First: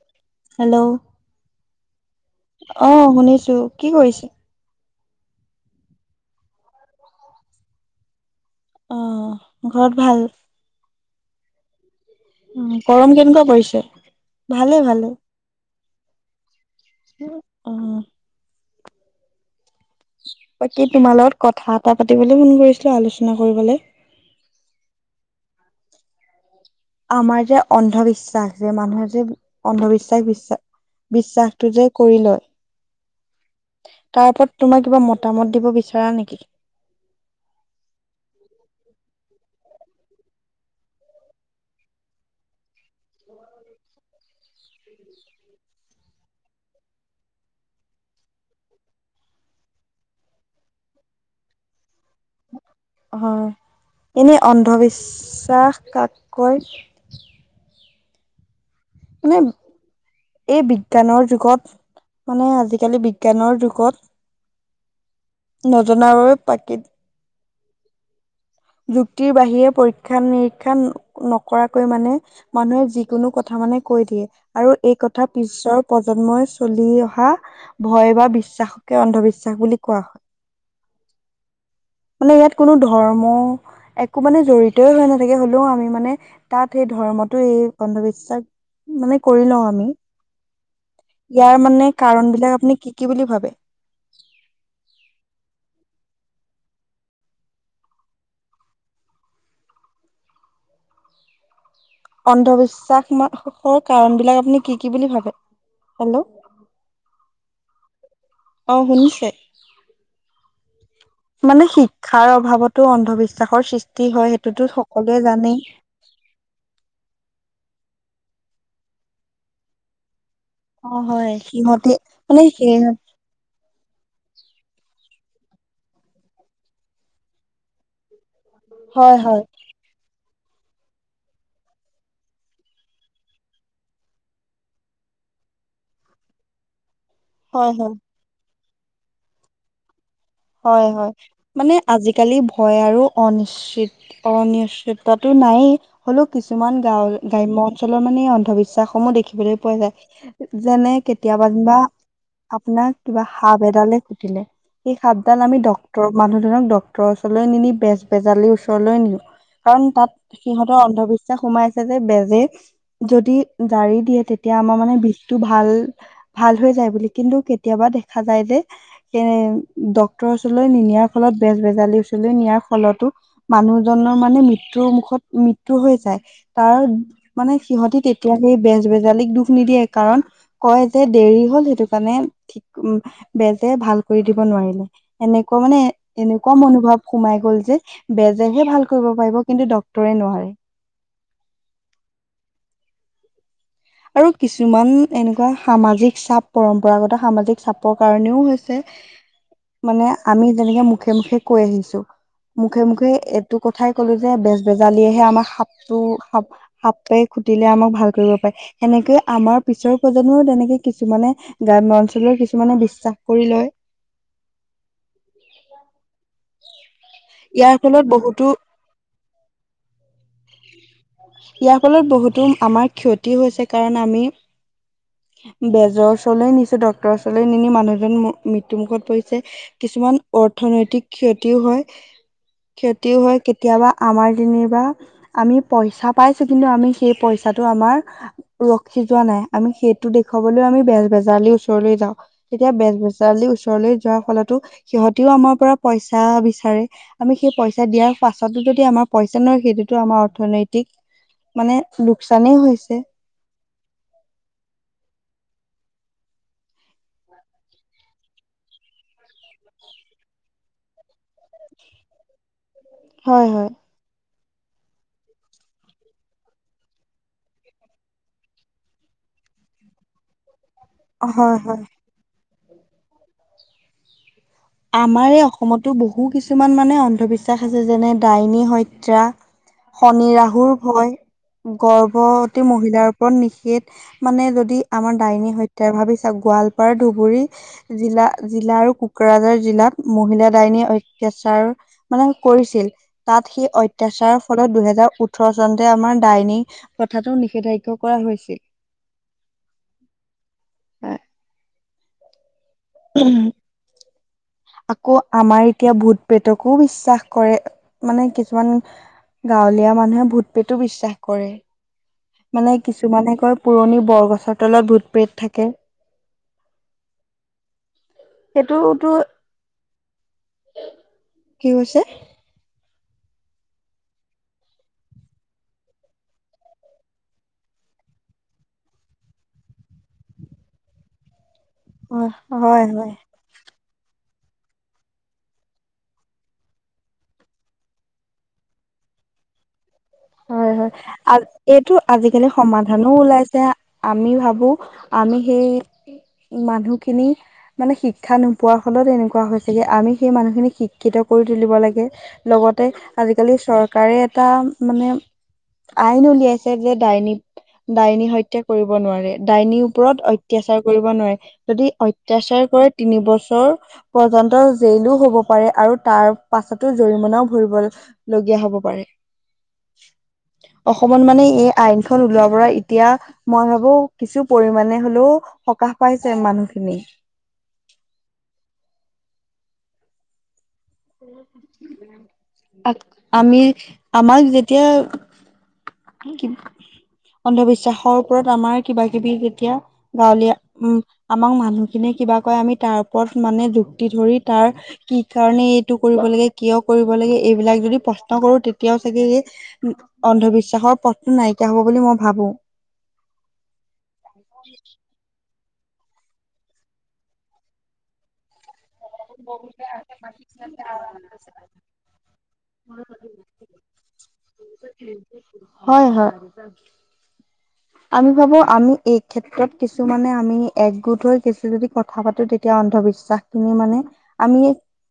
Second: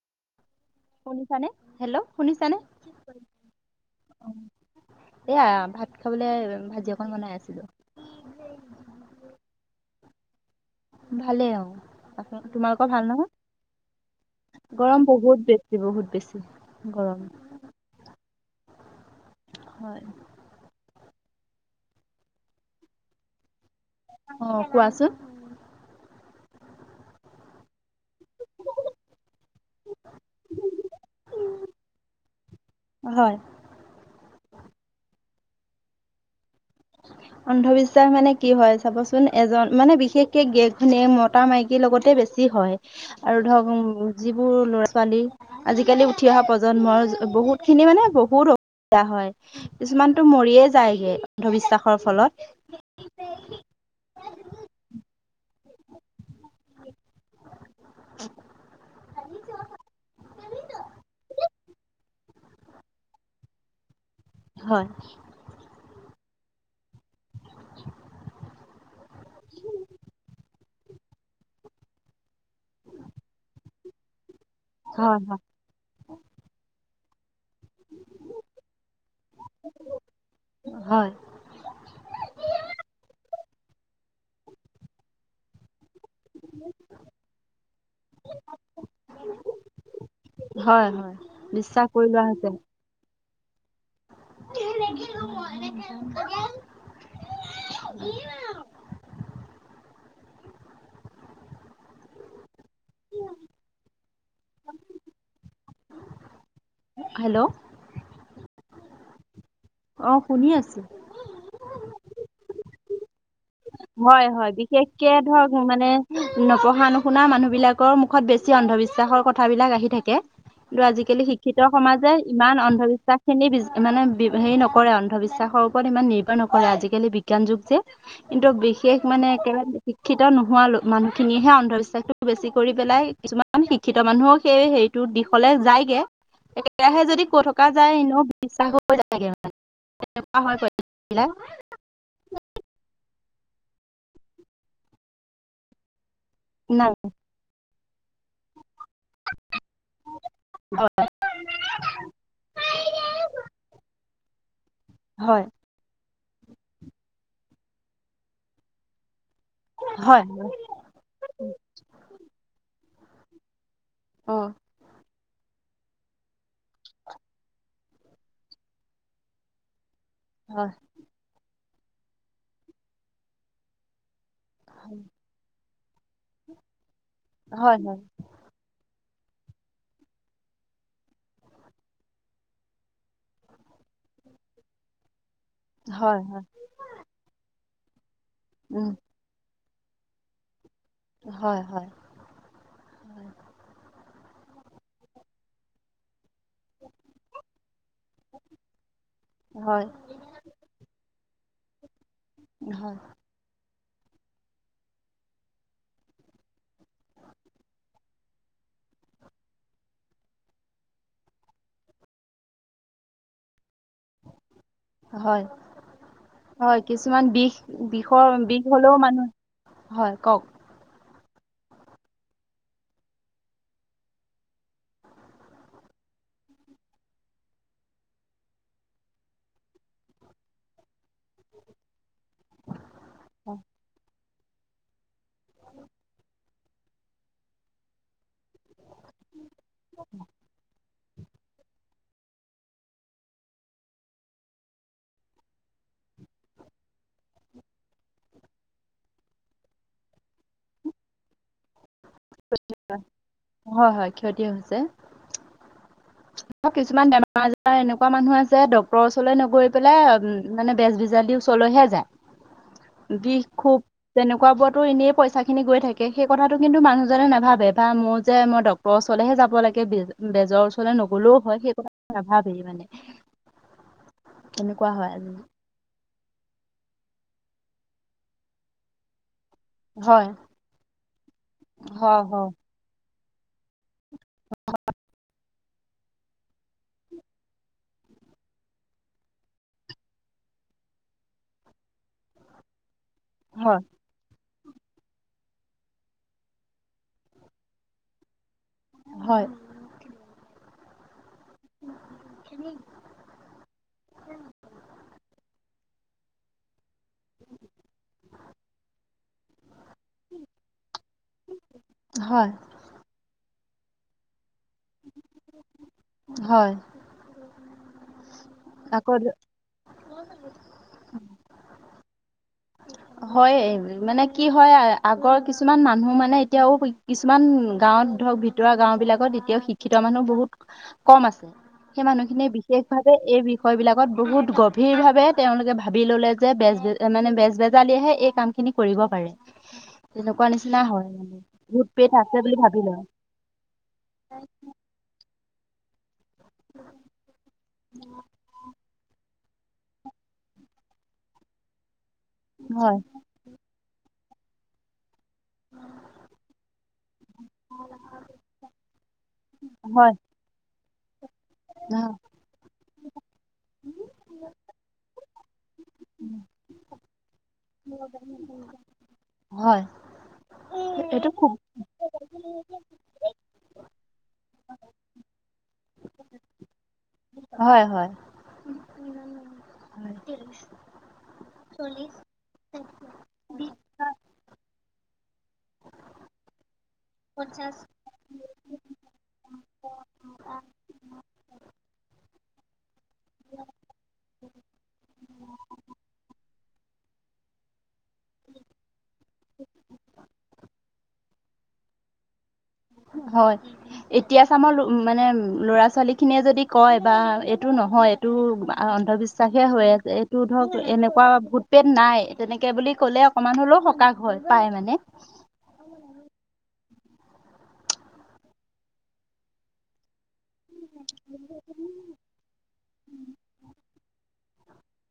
[inaudible] Hello, শুনিছানে? Hello শুনিছানে? অহ শুনিছো কি কৰিছে? এয়া ভাত খাবলৈ ভাজি অকন বনাই আছিলো। অ, ঘৰত ভাল? ভালে আৰু। উম, গৰম কেনেকুৱা পৰিছে? ভালে গৰম ভালে বহুত বেছি বহুত বেছি গৰম। অ হয়। ব কি তোমাৰ লগত কথা এটা পাতিবলৈ ফোন কৰিছিলো আলোচনা কৰিবলে অহ, কোৱাচোন। আমাৰ যে অন্ধবিশ্ব বিশ্বাস যে মানুহে যে অন্ধবিশ্বাস বিশ্বাস বিশ্বাসটো যে কৰি হয়। লয় তাৰ ওপৰত তোমাৰ কিবা মতামত দিব বিচাৰা নেকি? অন্ধবিশ্বাস মানে কি হয় চাবচোন চোন এজন মানে বিশেষকে গেত মতা মাইকীৰ লগতে বেছি হয়। আৰু ধৰক উম, যি বোৰ ল'ৰা ছোৱালী আজিকালি উঠি অহা প্ৰজন্মৰ বহুতখিনি মানে বহুত দিয়া হয় কিছুমানটো মৰিয়ে যায়গে অন্ধবিশ্বাস হয় এনেই অন্ধবিশ্বাস কাক কয় [inaudible] মানে এই বিজ্ঞানৰ যুগত মানে আজিকালি বিজ্ঞানৰ যুগত হয়। নজনা আৰু পাকিট যুক্তিৰ বাহিৰে পৰীক্ষা নিৰীক্ষা নকৰাকৈ মানে মানুহে যিকোনো কথা মানে কৈ দিয়ে আৰু এই হয় কথা হয় পিছৰ প্ৰজন্মই চলি অহা ভয় বা বিশ্বাসকে অন্ধবিশ্বাস বুলি কোৱা হয়। হয়। মানে ইয়াত কোনো ধৰ্ম একো মানে জৰিতই হৈ নাথাকে হ'লেও আমি মানে তাত সেই ধৰ্মটো এই অন্ধবিশ্বাস মানে কৰি লও আমি। হয় হয় ইয়াৰ বিশ্বাস মানে কৰি লোৱা কাৰণ হৈছে বিলাক আপুনি কি - কি বুলি ভাবে? [unintelligible] অন্ধবিশ্বাস চাহখৰ কাৰণ বিলাক আপুনি কি কি বুলি ভাবে? হেল্ল', হেল্ল' শুনিচে অ শুনি আছো মানে শিক্ষাৰ অভাৱতো অন্ধবিশ্ব হয় - হয় বিশেষকে ধৰক জানেই মানে নপঢ়া নুশুনা মানুহ বিলাকৰ [unintelligible] বেছি অন্ধবিশ্বাসৰ কথাবিলাক আহি থাকে। কিন্তু অ আজিকালি হয় শিক্ষিত সিহঁতে সমাজে মানে ইমান সেই অন্ধবিশ্বাস খিনি মানে হেৰি নকৰে অন্ধবিশ্বাসৰ ওপৰত ইমান নিৰভৰ নকৰে আজিকালি বিজ্ঞান যুগ যে, কিন্তু বিশেষ হয় মানে হয় একেবাৰে শিক্ষিত নোহোৱা মানুহখিনিয়েহে অন্ধবিশ্বাসটো বেছি কৰি পেলাই কিছুমান শিক্ষিত মানুহক সেই হেৰিটো দি নিষলে যায়গে একেৰাহে যদি কৈ থকা হয় হয় যায় এনেও বিশ্বাস হৈ [unintelligible] হয় হয় বিলাক মানে আজিকালি হয় আৰু অনিশ্চিত অনিশ্চিততাটো নাইেই। হ'লও কিছুমান গাৱৰ গ্ৰাম্য অঞ্চলৰ মানে অন্ধবিশ্ব বিশাস সমূহ দেখিবলৈ পোৱা যায় যেনে কেতিয়াবা যেনিবা আপোনাক কিবা সাপ এডালে খুটিলে খুতিলে [unintelligible] ডাল হয় আমি ডটৰ মানুহজনক ডক্তটৰৰ ওচৰলৈ নিনি বেজ বেজালিৰ ওচৰলৈ নিয়ে। কাৰণ তাত হয় হয় সিহঁতৰ অন্ধবিশ্বাস সোমাই আছে যে বেজে যদি জাৰি দিয়ে অ তেতিয়া আমাৰ মানে বিশ ভাল হৈ যায় বুলি কিন্তু কেতিয়াবা দেখা যায় যে এ ডক্টৰ ওচলৈ হয় নি নিয়াৰ ফলত বেজ বেজালী ওচলৈ নিয়াৰ ফলতো মানুহজনক মানে মৃত্যু মুখত মৃত্যু হৈ যায় তাৰ মানে হয় হয় সিহতি তেতিয়া সেই বেজ বেজনি জালিক দুখ নিদিয়ে কাৰণ কয় যে দেৰি হল সেইটো কাৰণে ঠিক বেজে ভাল কৰি দিব। নোৱাৰিলে এনেকুৱা মানে হয় হয় এনেকুৱা মনোভাৱ সোমাই গল যে বেজেহে ভাল উম কৰিব পাৰিব কিন্তু ডক্টৰে নোৱাৰে। হয় হয়। আৰু কিছুমান এনেকুৱা সামাজিক চাপ পৰম্পৰাগত সামাজিক চাপৰ কাৰণেও হৈছে। হয় মানে আমি যেনেকে মুখে মুখে কৈ আহিছো, মুখে হয় মুখে কথাই কলো যে বেজ বেজালিয়েহে আমাক সাপটো সাপে খুটিলে আমাক ভাল কৰিব পাৰে, সেনেকে আমাৰ পিছৰ প্ৰজন্মও তেনেকে কিছুমানে গ্ৰাম্য অঞ্চলৰ কিছুমানে বিশ্বাস কৰি লয়। [inaudible] হয়। হয়, কিছুমান বিষ ইয়াৰ ফলত বিষৰ বহুতো বিষ হলেও মানুহ, হয় কওক! ইয়াৰ ফলত বহুতো আমাৰ ক্ষতি হৈছে কাৰণ আমি বেজৰ ওচৰলৈ নিছে ডক্তৰৰ ওচৰলৈ নিনি মানুহজন মৃত্যু মুুখত পৰিছে কিছুমান অৰ্থনৈতিক ক্ষতিও হয় খ্যতিও হয়, কেতিয়াবা আমাৰ যেনিবা আমি পইচা পাইছো কিন্তু আমি সেই পইচাটো আমাৰ ৰখি যোৱা নাই আমি টো দেখুৱাবলৈ আমি বেজ বেজালি ওচৰলৈ যাওঁ। তেতিয়া বেচ বেজালীৰ ওচৰলৈ যোৱাৰ ফলতো সিহতিও আমাৰ পৰা পইচা বিচাৰে আমি সেই পইচা দিয়াৰ পাছতো যদি আমাৰ পইচা নয় সেইটোতো আমাৰ অৰ্থনৈতিক মানে লোকচানেই হৈছে। হয় হয় ক্ষতি হৈছে [inaudible] কিছুমান বেমাৰ আজাৰ এনেকুৱা মানুহ আছে ডক্তৰৰ ওচৰলৈ নগৈ পেলাই মানে বেজ বেজালী উচৰলৈ হে যায়। হয় [unintelligible] হয় খোৱা বোৱাতো এনেই পইচাখিনি গৈ থাকে সেই কথাটো কিন্তু মানুহজনে নাভাবে বা মই যে ডক্টৰ ওচৰলৈহে যাব লাগে, বেজ বেজৰ ওচৰলৈ নগলেও হয় সেই কথা নাভাৱেই মানে। তেনেকুৱা হয় আমাৰ আজি এই অসমতো বহু কিছুমান মানে অন্ধবিশ্বাস আছে যেনে ডাইনী হত্যা। শনি হয় ৰাহুৰ ভয়, হয় হয় গৰ্ভৱতী মহিলাৰ ওপৰত নিষেধ। মানে যদি আমাৰ ডাইনী হত্যা ভাবি চাওক গোৱালপাৰা ধুবুৰী জিলা জিলা আৰু কোকৰাঝাৰ জিলাত মহিলা দাইনী অত্যাচাৰ মানে কৰিছিল। তাত সি হয় অত্যাচাৰ ফলত দুহেজাৰ ওঠৰ চনতে আমাৰ ডাইনী প্ৰথাটো নিষেধাজ্ঞ কৰা হৈছিল। হয়। উম। [unintelligible] আকৌ আমাৰ এতিয়া ভূত প্ৰেতকো চাস কৰে মানে কিছুমান গাঁৱলীয়া মানুহে ভূত প্ৰেতো বিশ্বাস কৰে। হয় মানে কিছুমানে কয় পুৰণি বৰগছৰ তলত ভূতপ্ৰেত থাকে। হয়। সেইটোতো আকৌ কি [unintelligible] হৈছে? হয়, মানে কি হয় আগৰ কিছুমান মানুহ মানে এতিয়াও কিছুমান গাঁৱত ধৰক ভিতৰুৱা গাঁও বিলাকত এতিয়াও শিক্ষিত মানুহ বহুত কম আছে। সেই হয়, মানুহখিনিয়ে বিশেষ হয়, ভাৱে হয়, এই বিষয় বিলাক কত বহুত গভীৰ ভাৱে তেওঁলোকে ভাবি ললে যে বেজ বেজে মানে বেজালিয়েহে এই কাম খিনি কৰিব পাৰে। তেনেকুৱা হয় নিচিনা হয়, আ মানে। ভূত এইটো পেট আছে আজিকালি বুলি ভাবি লয় সমাধানো ওলাইছে আমি ভাবো আমি সেই মানুহখিনি মানে শিক্ষা নোপোৱাৰ ফলত এনেকুৱা কোৱা হৈছেগে আমি সেই মানুহখিনিক শিক্ষিত কৰি তুলিব লাগে লগতে হয় আজিকালি চৰকাৰে এটা মানে আইন উলিয়াইছে যে ডাইনী ডাইনী হত্যা কৰিব নোৱাৰে, ডাইনীৰ হয় ওপৰত অত্যাচাৰ কৰিব নোৱাৰে, যদি হয় অত্যাচাৰ কৰে তিনি বছৰ পৰ্যন্ত জেইলো হব প আৰু তাৰ পাছতো জৰিমনাও ভৰিবলীয়া হ'ব পাৰে। হয় অসমত এইটো মানে খুব এই আইনখন ওলাব পৰা এতিয়া মই ভাবো কিছু পৰিমণে হলেও সকাহ পাইছে মানুহখিনি মতি আমি আমাক যে এতিয়া কি অন্ধবিশ্বাসৰ ওপৰত আমাৰ কিবা কিবি যেতিয়া গাৱলীয়া উম, আমাক মানুহখিনিয় কিবা কয় আমি তাৰ ওপৰত মানে যুক্তি ধৰি তাৰ কি কাৰণে এইটো কৰিব লাগে কিয় কৰিব লাগে এইবিলাক যদি প্ৰশ্ন কৰো তেতিয়াও চাগে এই অন্ধবিশ্বাসৰ পথটো নাইকিয়া হব বুলি মই ভাবো। হয়, এতিয়া চামাৰ মানে ল'ৰা ছোৱালীখিনিয়ে যদি কয় বা এইটো নহয় এইটো। আৰু অন্ধবিশ্বাসে হৈ আছে এইটো ধৰক এনেকুৱা ভোটপেট নাই তেনেকৈ বুলি ক'লে অকণমান হ'লেও সকাহ হয় পায় মানে হয় - হয়। আমি ভাবো আমি এই ক্ষেত্ৰত কিছুমানানে আমি একগোট হৈ কিছু যদি কথা পাতো তেতিয়া অন্ধবিশ্বাসখিনি মানে আমি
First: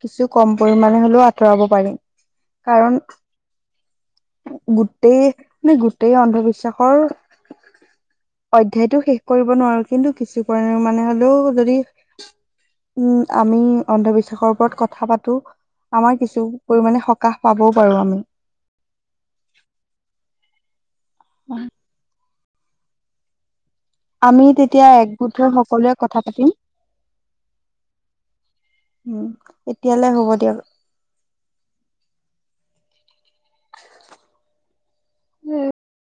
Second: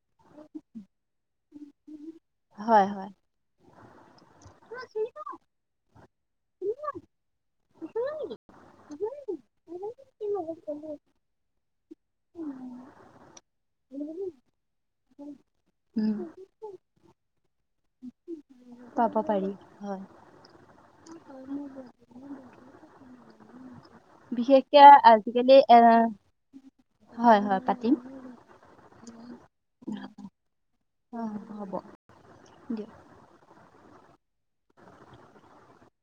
কিছু কম পৰিমমানে হলেও আতৰাব পাৰিম হয় কাৰণ হয় গোটেই মানে গোটেই অন্ধবিশ্বাসৰ অধ্যয়ায়তটো শেষ কৰিব নোৱাৰো কিন্তু কিছু পৰিণে মানে হ'লেও যদি উম, আমি অন্ধবিশ্বাসৰ ওপৰত কথা পাতো আমাৰ উম কিছু পৰিমানে পাবও পাৰো আমি পাব পাৰি হয়। আমি বিশেষকে তেতিয়া একগোট হৈ আজিকালি এৰা সকলোৱে কথা পাতিম হয় - হয় পাতিম। উম, এতিয়ালৈ হ'ব দিয়ক। অ, হ'ব দিয়ক।